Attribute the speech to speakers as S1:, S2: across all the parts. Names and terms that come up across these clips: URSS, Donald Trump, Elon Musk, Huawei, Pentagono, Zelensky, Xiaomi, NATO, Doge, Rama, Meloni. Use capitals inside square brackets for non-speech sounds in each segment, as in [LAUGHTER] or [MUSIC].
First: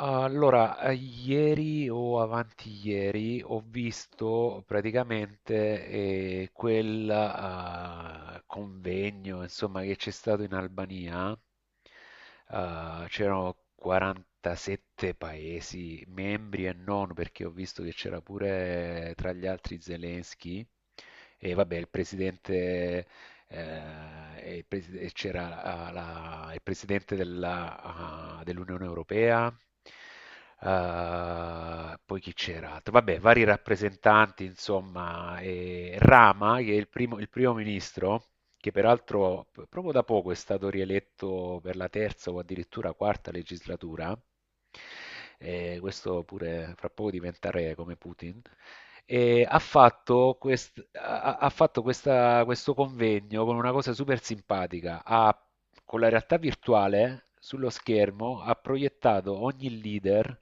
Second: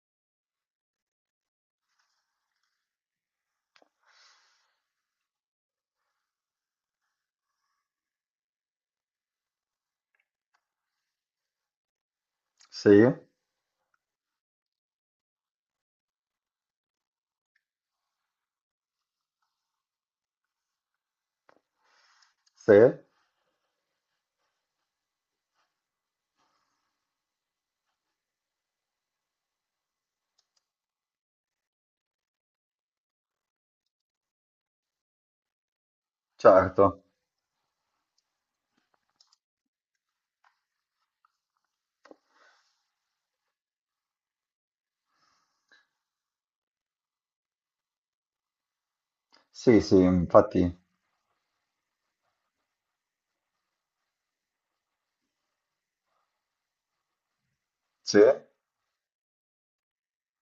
S1: Allora, ieri o avanti ieri ho visto praticamente quel convegno, insomma, che c'è stato in Albania.
S2: Sì,
S1: C'erano 47 paesi membri e non, perché ho visto che c'era pure tra gli altri Zelensky e vabbè, il
S2: sì,
S1: presidente eh, e c'era il presidente dell'Unione Europea. Poi chi c'era altro? Vabbè, vari rappresentanti, insomma, e Rama, che è il
S2: certo.
S1: primo, il primo ministro, che peraltro proprio da poco è stato rieletto per la terza o addirittura quarta legislatura, e questo pure fra poco diventerà re come Putin. E ha
S2: Sì, sì,
S1: fatto,
S2: infatti,
S1: quest- ha- ha fatto questa- questo convegno con una cosa super simpatica. Con la realtà virtuale sullo
S2: sì.
S1: schermo ha proiettato ogni leader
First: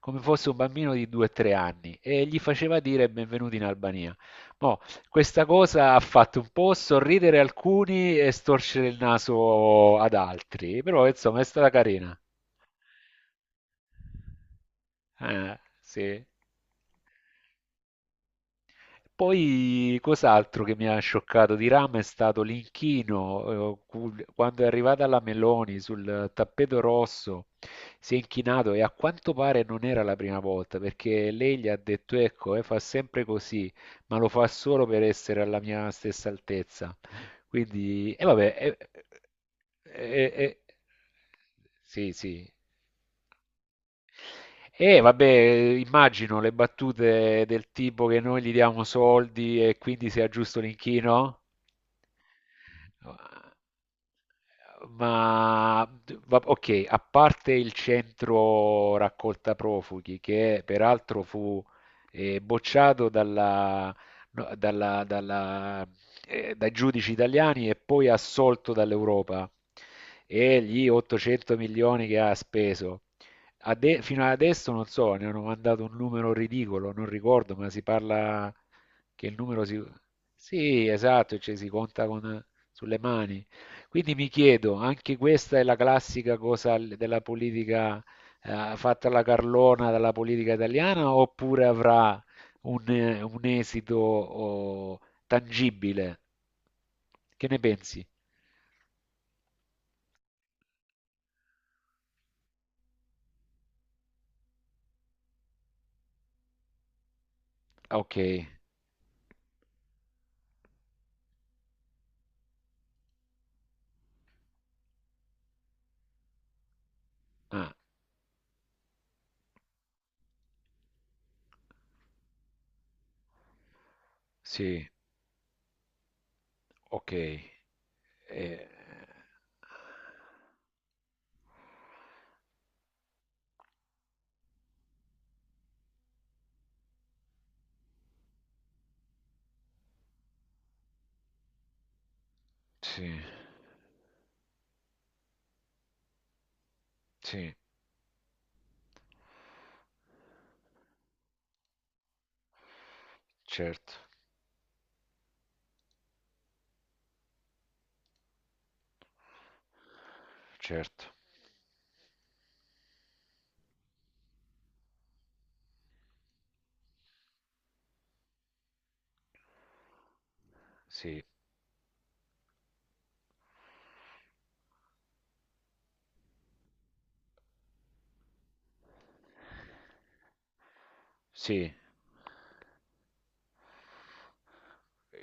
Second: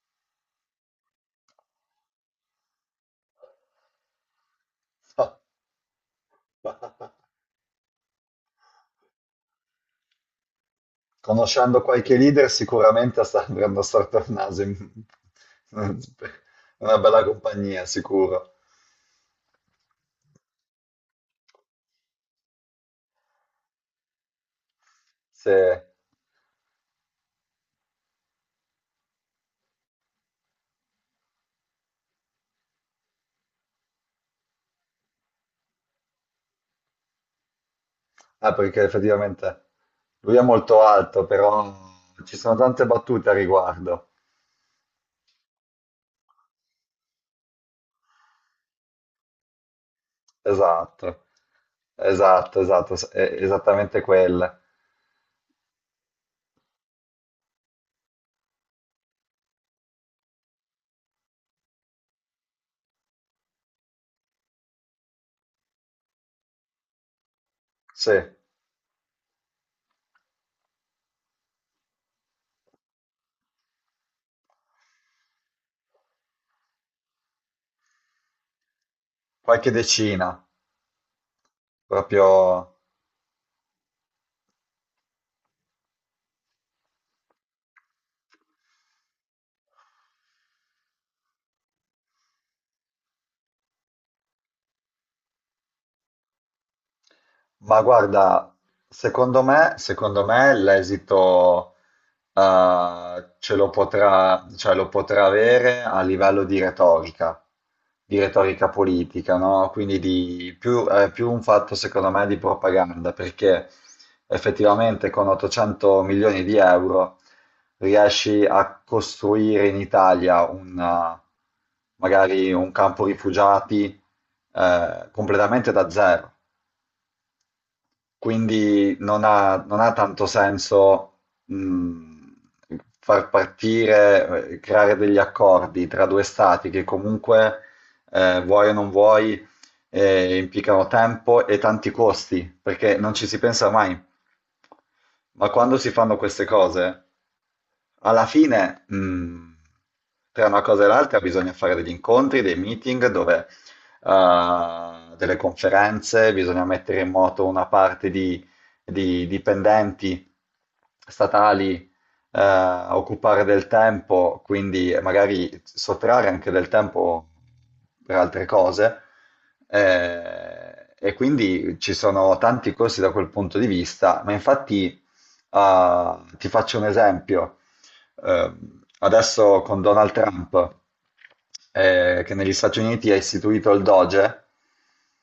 S1: come fosse un bambino di 2-3 anni e gli faceva dire benvenuti in Albania. Mo, questa cosa ha fatto un po'
S2: [LAUGHS]
S1: sorridere alcuni e storcere il naso ad altri, però insomma è stata
S2: Conoscendo
S1: carina.
S2: qualche leader sicuramente sta andando a storto il naso. [LAUGHS]
S1: Sì.
S2: Una bella compagnia, sicuro.
S1: Poi cos'altro che mi ha scioccato di Rame è stato l'inchino, quando è arrivata la Meloni
S2: Se...
S1: sul tappeto rosso, si è inchinato e a quanto pare non era la prima volta, perché lei gli ha detto, ecco, fa sempre così, ma lo fa solo per essere alla mia stessa altezza. Quindi, e vabbè,
S2: Ah, perché effettivamente
S1: eh,
S2: lui è
S1: eh,
S2: molto alto, però
S1: sì,
S2: ci
S1: sì.
S2: sono tante battute a riguardo.
S1: E vabbè, immagino le battute del tipo che noi gli diamo soldi e quindi sia giusto
S2: Esatto,
S1: l'inchino.
S2: esatto, esatto, è esattamente quelle.
S1: Ok, a parte il centro raccolta profughi, che peraltro fu bocciato no, dai giudici italiani e poi
S2: Sì,
S1: assolto dall'Europa, e gli 800 milioni che ha speso. Fino ad adesso non so, ne hanno mandato un numero ridicolo, non ricordo, ma si parla che il numero
S2: qualche
S1: si.
S2: decina,
S1: Sì, esatto, cioè si conta
S2: proprio...
S1: sulle mani. Quindi mi chiedo, anche questa è la classica della politica fatta alla carlona dalla politica italiana, oppure avrà un esito tangibile? Che ne
S2: Ma
S1: pensi?
S2: guarda, secondo me l'esito ce lo potrà, cioè lo potrà avere a livello
S1: Ah, ok,
S2: di retorica politica, no? Quindi di più, è più un fatto, secondo me, di propaganda, perché effettivamente con 800 milioni di euro
S1: ah,
S2: riesci a costruire in Italia un, magari un campo rifugiati
S1: sì,
S2: completamente da zero.
S1: ok. Eh,
S2: Quindi non ha tanto senso mh, far partire, creare degli accordi tra due stati che comunque, vuoi o non vuoi, implicano tempo e tanti costi, perché
S1: sì,
S2: non ci si pensa mai. Ma quando si fanno queste cose,
S1: sì,
S2: alla fine, tra una cosa e l'altra bisogna fare degli incontri, dei meeting, dove,
S1: certo,
S2: delle conferenze, bisogna mettere in moto una parte di dipendenti
S1: certo,
S2: statali, eh, occupare del tempo, quindi magari sottrarre anche del tempo per altre cose. E
S1: sì,
S2: quindi ci sono tanti corsi da quel punto di vista, ma infatti ti faccio un esempio. Eh, adesso con Donald Trump,
S1: sì.
S2: che negli Stati Uniti ha istituito il Doge,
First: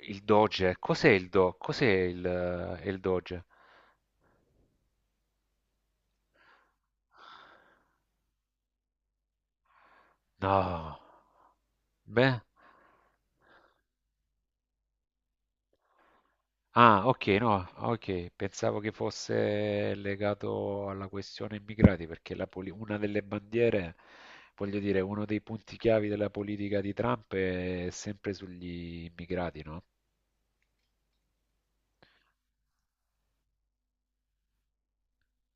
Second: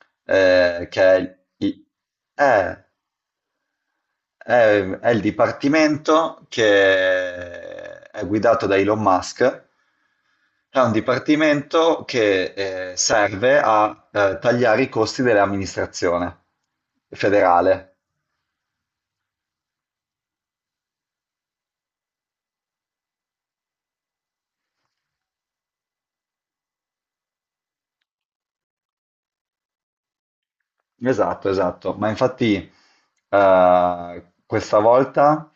S1: Il Doge,
S2: che
S1: cos'è
S2: è
S1: il Do? Cos'è il,
S2: eh,
S1: eh, il Doge?
S2: è, è il dipartimento che è guidato da Elon Musk. È un
S1: No.
S2: dipartimento
S1: Beh,
S2: che serve a tagliare i costi dell'amministrazione
S1: ah, ok, no,
S2: federale.
S1: ok, pensavo che fosse legato alla questione immigrati, perché una delle bandiere, voglio dire, uno dei punti chiavi della politica di Trump è sempre sugli immigrati, no?
S2: Esatto, esatto, ma infatti questa volta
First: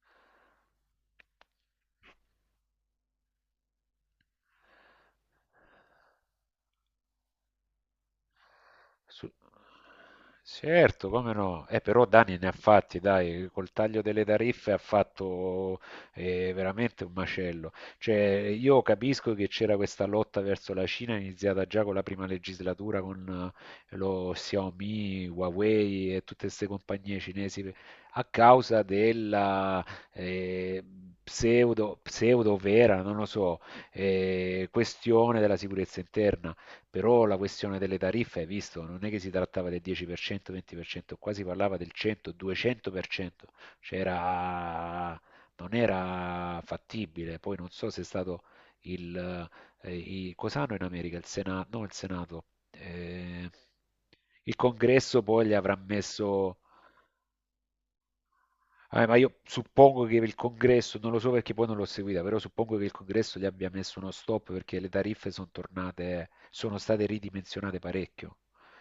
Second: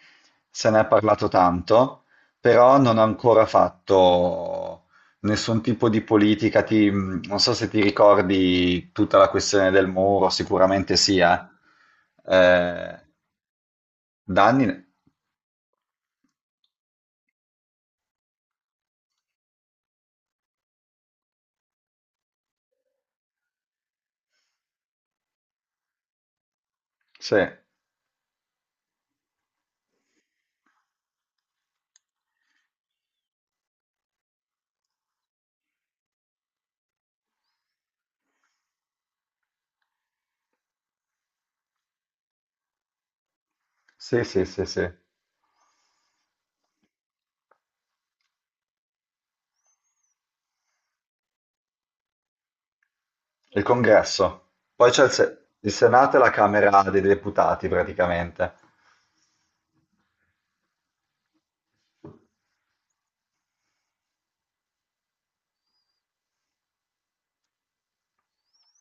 S2: se ne è parlato tanto, però non ha ancora fatto nessun tipo di politica, non so se ti ricordi tutta la
S1: Su-
S2: questione del muro, sicuramente
S1: Certo,
S2: sì,
S1: come
S2: eh.
S1: no? Però Dani ne ha fatti,
S2: Eh,
S1: dai, col taglio delle
S2: da
S1: tariffe ha
S2: anni...
S1: fatto veramente un macello. Cioè, io capisco che c'era questa lotta verso la Cina iniziata già con la prima legislatura con lo Xiaomi, Huawei e tutte queste compagnie
S2: Sì,
S1: cinesi a causa della eh, pseudo vera, non lo so, questione della sicurezza interna, però la questione delle tariffe, hai visto, non è che si trattava del 10%, 20%, qua si parlava del 100, 200%, cioè
S2: sì, sì, sì, sì.
S1: era- non era fattibile. Poi non so se è stato il... cos'hanno in America? Il Senato, no, il Senato. eh,
S2: Il congresso.
S1: il
S2: Poi c'è il,
S1: congresso
S2: Se-
S1: poi gli
S2: il
S1: avrà
S2: Senato e la
S1: messo.
S2: Camera dei Deputati praticamente.
S1: Ma io suppongo che il congresso, non lo so perché poi non l'ho seguita, però suppongo che il congresso gli abbia messo uno stop perché le tariffe sono tornate, sono state ridimensionate parecchio,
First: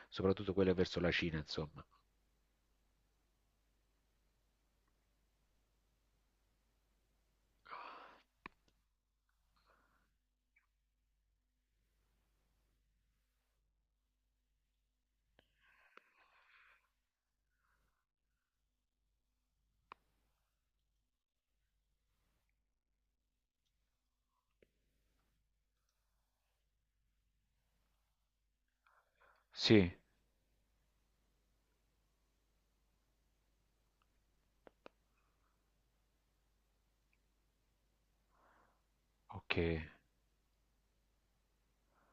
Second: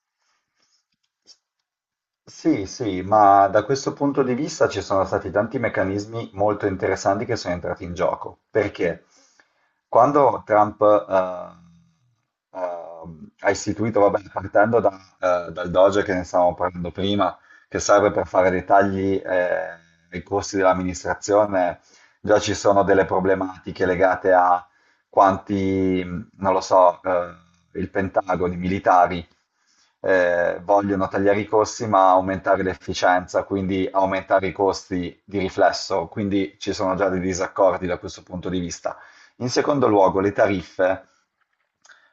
S1: soprattutto quelle verso la Cina, insomma.
S2: Sì, sì, ma da questo punto di vista ci sono stati tanti meccanismi molto interessanti che sono entrati in gioco, perché quando Trump ha istituito, vabbè, partendo da, dal Doge che ne stavamo parlando prima, che serve per fare dei tagli ai costi dell'amministrazione, già ci sono delle problematiche legate a quanti, non lo so, il Pentagono, i militari
S1: Sì,
S2: vogliono tagliare i costi ma aumentare l'efficienza, quindi aumentare i costi di riflesso, quindi ci sono già dei disaccordi da questo punto di vista. In
S1: ok.
S2: secondo luogo, le tariffe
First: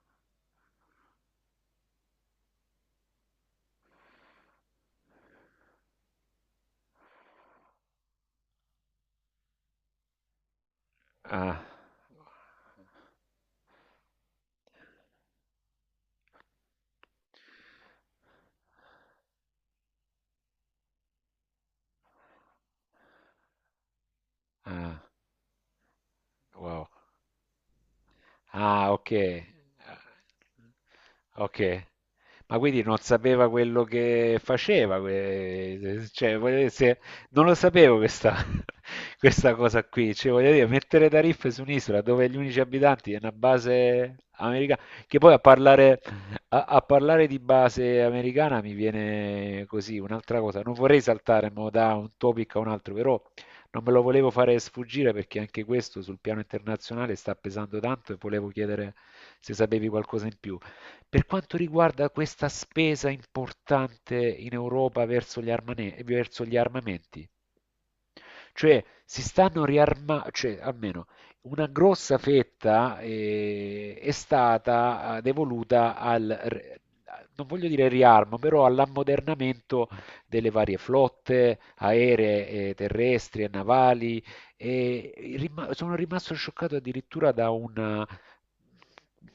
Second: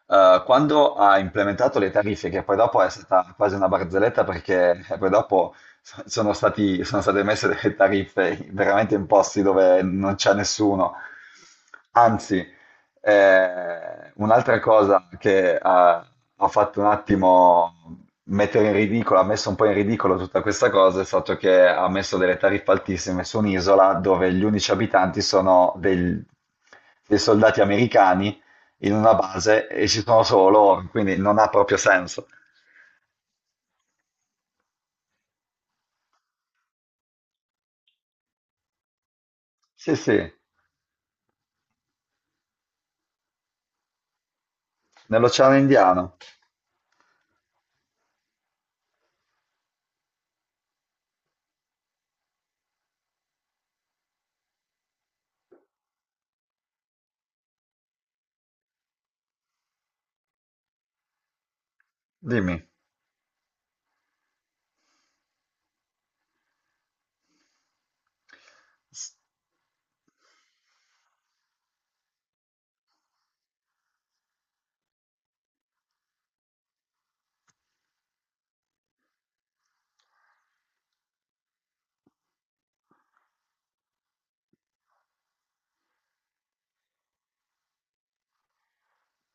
S2: quando ha implementato le tariffe, che poi dopo è stata quasi una barzelletta perché poi dopo sono state messe delle tariffe veramente in posti dove non c'è nessuno.
S1: Ah,
S2: Anzi, un'altra cosa che ha fatto un attimo mettere in ridicolo, ha messo un po' in ridicolo tutta questa cosa, è stato che ha messo delle tariffe altissime su un'isola dove gli unici
S1: ah,
S2: abitanti sono
S1: wow.
S2: dei soldati americani
S1: Ah,
S2: in
S1: ok.
S2: una base e ci sono solo loro, quindi non ha proprio
S1: Ok.
S2: senso.
S1: Ma quindi non sapeva quello che faceva, cioè, voglio dire, non lo sapevo questa, [LAUGHS] questa cosa
S2: Sì,
S1: qui,
S2: sì,
S1: cioè, voglio dire, mettere tariffe su un'isola dove gli unici abitanti è una base americana, che poi a
S2: nell'Oceano
S1: parlare,
S2: Indiano.
S1: a parlare di base americana mi viene così un'altra cosa, non vorrei saltare mo da un topic a un altro, però non me lo volevo fare sfuggire perché anche questo sul piano internazionale sta pesando tanto e volevo chiedere se sapevi qualcosa in più. Per quanto riguarda questa
S2: Dimmi.
S1: spesa importante in Europa verso gli armamenti, cioè
S2: S-
S1: si stanno riarma cioè almeno una grossa fetta, è stata, devoluta al r non voglio dire riarmo, però all'ammodernamento delle varie flotte aeree e terrestri e navali, e i rima sono rimasto scioccato addirittura da un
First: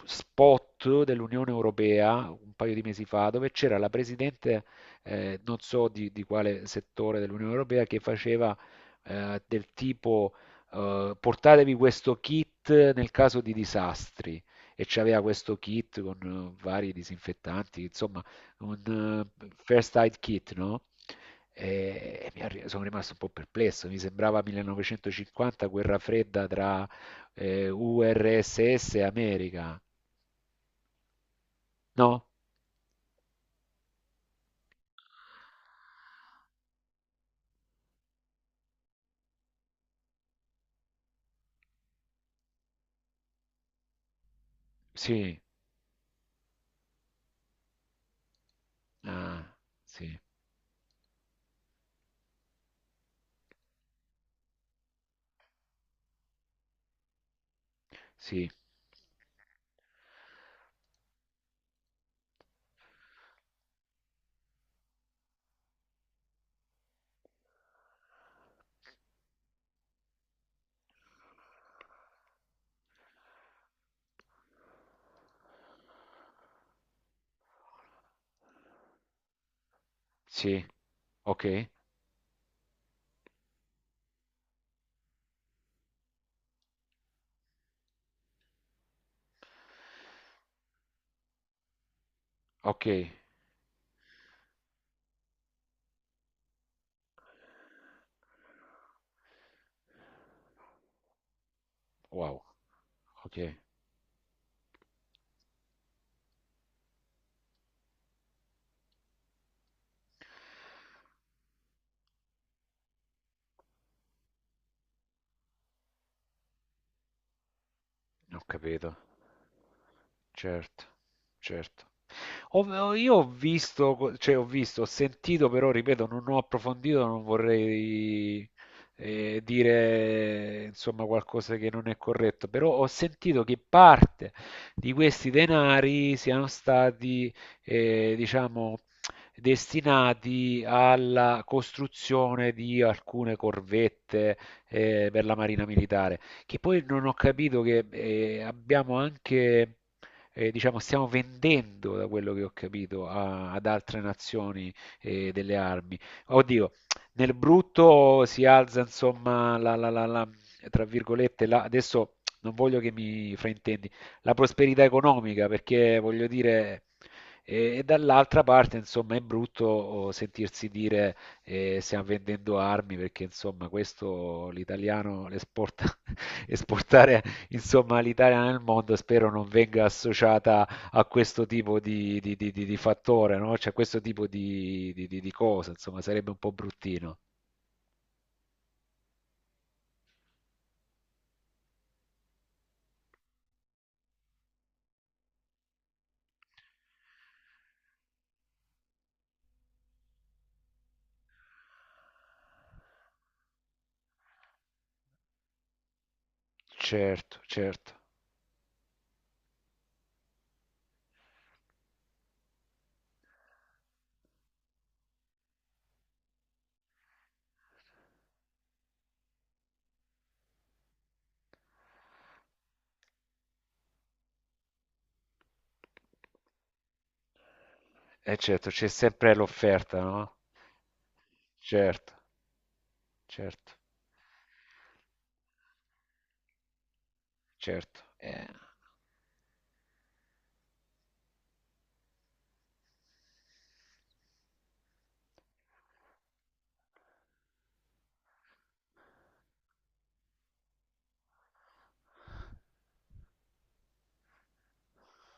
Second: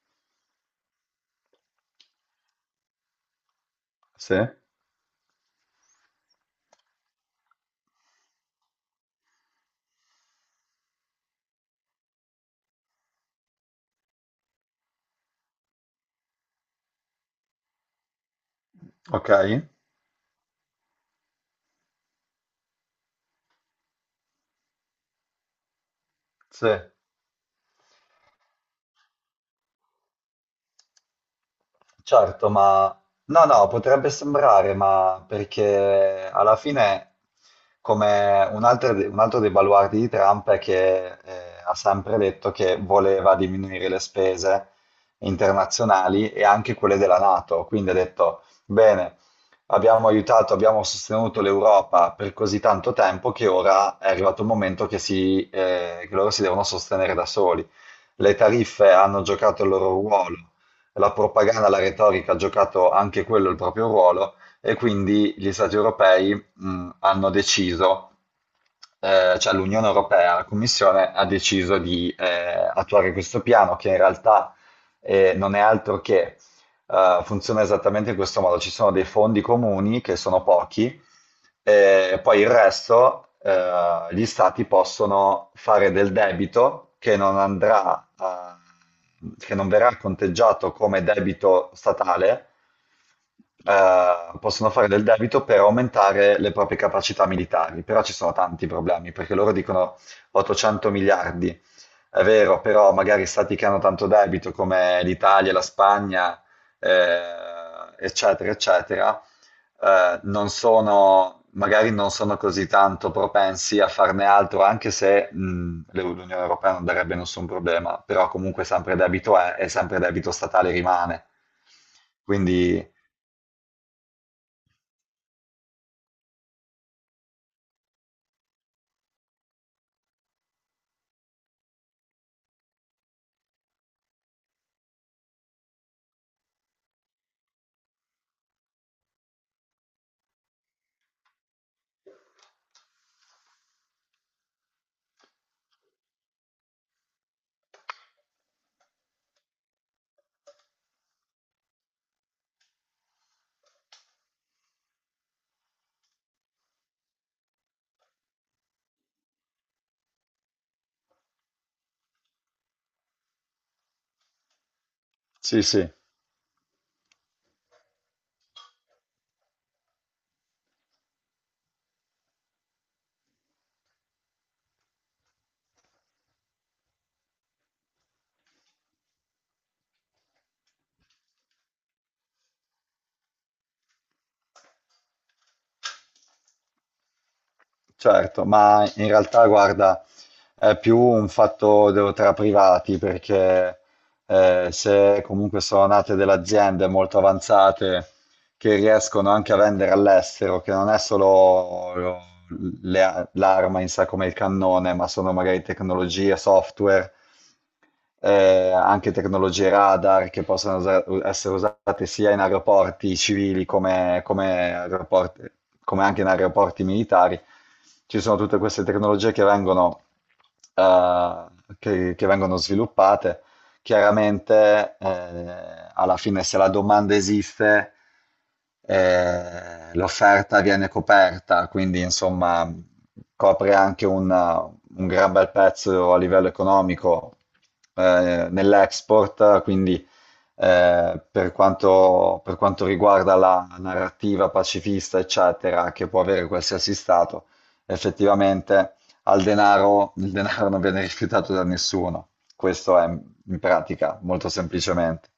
S1: spot dell'Unione Europea, un paio di mesi fa, dove c'era la
S2: Sì?
S1: presidente, non so di quale settore dell'Unione Europea, che faceva del tipo portatevi questo kit nel caso di disastri e c'aveva questo kit con vari disinfettanti, insomma, un
S2: Ok?
S1: first aid kit, no? E sono rimasto un po' perplesso, mi sembrava 1950, guerra fredda
S2: Sì.
S1: tra URSS e America. No?
S2: Certo, ma no, no, potrebbe sembrare, ma perché alla fine, come un altro, un altro dei baluardi di Trump è che ha sempre detto che voleva diminuire le spese
S1: Sì,
S2: internazionali e anche quelle della NATO, quindi ha detto, bene,
S1: ah, sì,
S2: abbiamo aiutato, abbiamo sostenuto l'Europa per così tanto tempo che ora è arrivato il momento che, si, che loro si devono sostenere da soli. Le
S1: sì,
S2: tariffe hanno giocato il loro ruolo, la propaganda, la retorica ha giocato anche quello il proprio ruolo, e quindi gli stati europei hanno deciso, cioè l'Unione Europea, la Commissione ha deciso di attuare questo piano che in realtà non è altro che funziona esattamente in questo modo. Ci sono dei fondi comuni che sono
S1: sì,
S2: pochi
S1: ok,
S2: e poi il resto, gli stati possono fare del debito che non andrà a- che non verrà conteggiato come debito statale,
S1: ok,
S2: possono fare del debito per aumentare le proprie capacità militari. Però ci sono tanti problemi, perché loro dicono 800 miliardi. È
S1: wow,
S2: vero, però magari
S1: ok,
S2: stati che hanno tanto debito come l'Italia, la Spagna, eh, eccetera, eccetera, non sono, magari non sono così tanto propensi a farne altro, anche se l'Unione Europea non darebbe nessun problema, però
S1: ho
S2: comunque
S1: capito.
S2: sempre debito è e sempre debito statale
S1: Certo,
S2: rimane.
S1: certo.
S2: Quindi
S1: Io ho visto, cioè ho visto, ho sentito, però ripeto, non ho approfondito, non vorrei dire insomma qualcosa che non è corretto, però ho sentito che parte di questi denari siano stati, diciamo, destinati alla costruzione di alcune corvette per la Marina Militare, che poi non ho capito che abbiamo anche diciamo, stiamo vendendo, da quello che ho capito, ad altre nazioni delle armi. Oddio, nel brutto si alza, insomma, tra virgolette, adesso non voglio che mi fraintendi, la prosperità economica,
S2: sì, sì.
S1: perché voglio dire. E dall'altra parte, insomma, è brutto sentirsi dire stiamo vendendo armi perché, insomma, questo l'italiano l'esporta [LAUGHS] esportare insomma l'Italia nel mondo spero non venga associata a questo tipo di fattore, no? Cioè a questo tipo di cosa, insomma sarebbe un po' bruttino.
S2: Certo, ma in realtà guarda, è più un fatto tra privati perché se comunque sono nate delle aziende molto avanzate che riescono anche a vendere all'estero, che non è solo l'arma in sé come il cannone, ma sono magari tecnologie, software,
S1: Certo, certo,
S2: anche tecnologie radar che possono essere usate sia in aeroporti civili come, come anche in aeroporti militari. Ci sono tutte queste tecnologie eh, che vengono sviluppate. Chiaramente, alla fine, se la domanda esiste,
S1: certo, c'è sempre l'offerta, no?
S2: l'offerta viene coperta, quindi
S1: Certo,
S2: insomma
S1: certo,
S2: copre anche un gran bel pezzo a livello economico
S1: certo.
S2: nell'export, quindi per quanto riguarda la narrativa pacifista, eccetera, che può avere qualsiasi Stato, effettivamente al denaro, il denaro non viene rifiutato da nessuno. Questo è in pratica, molto semplicemente.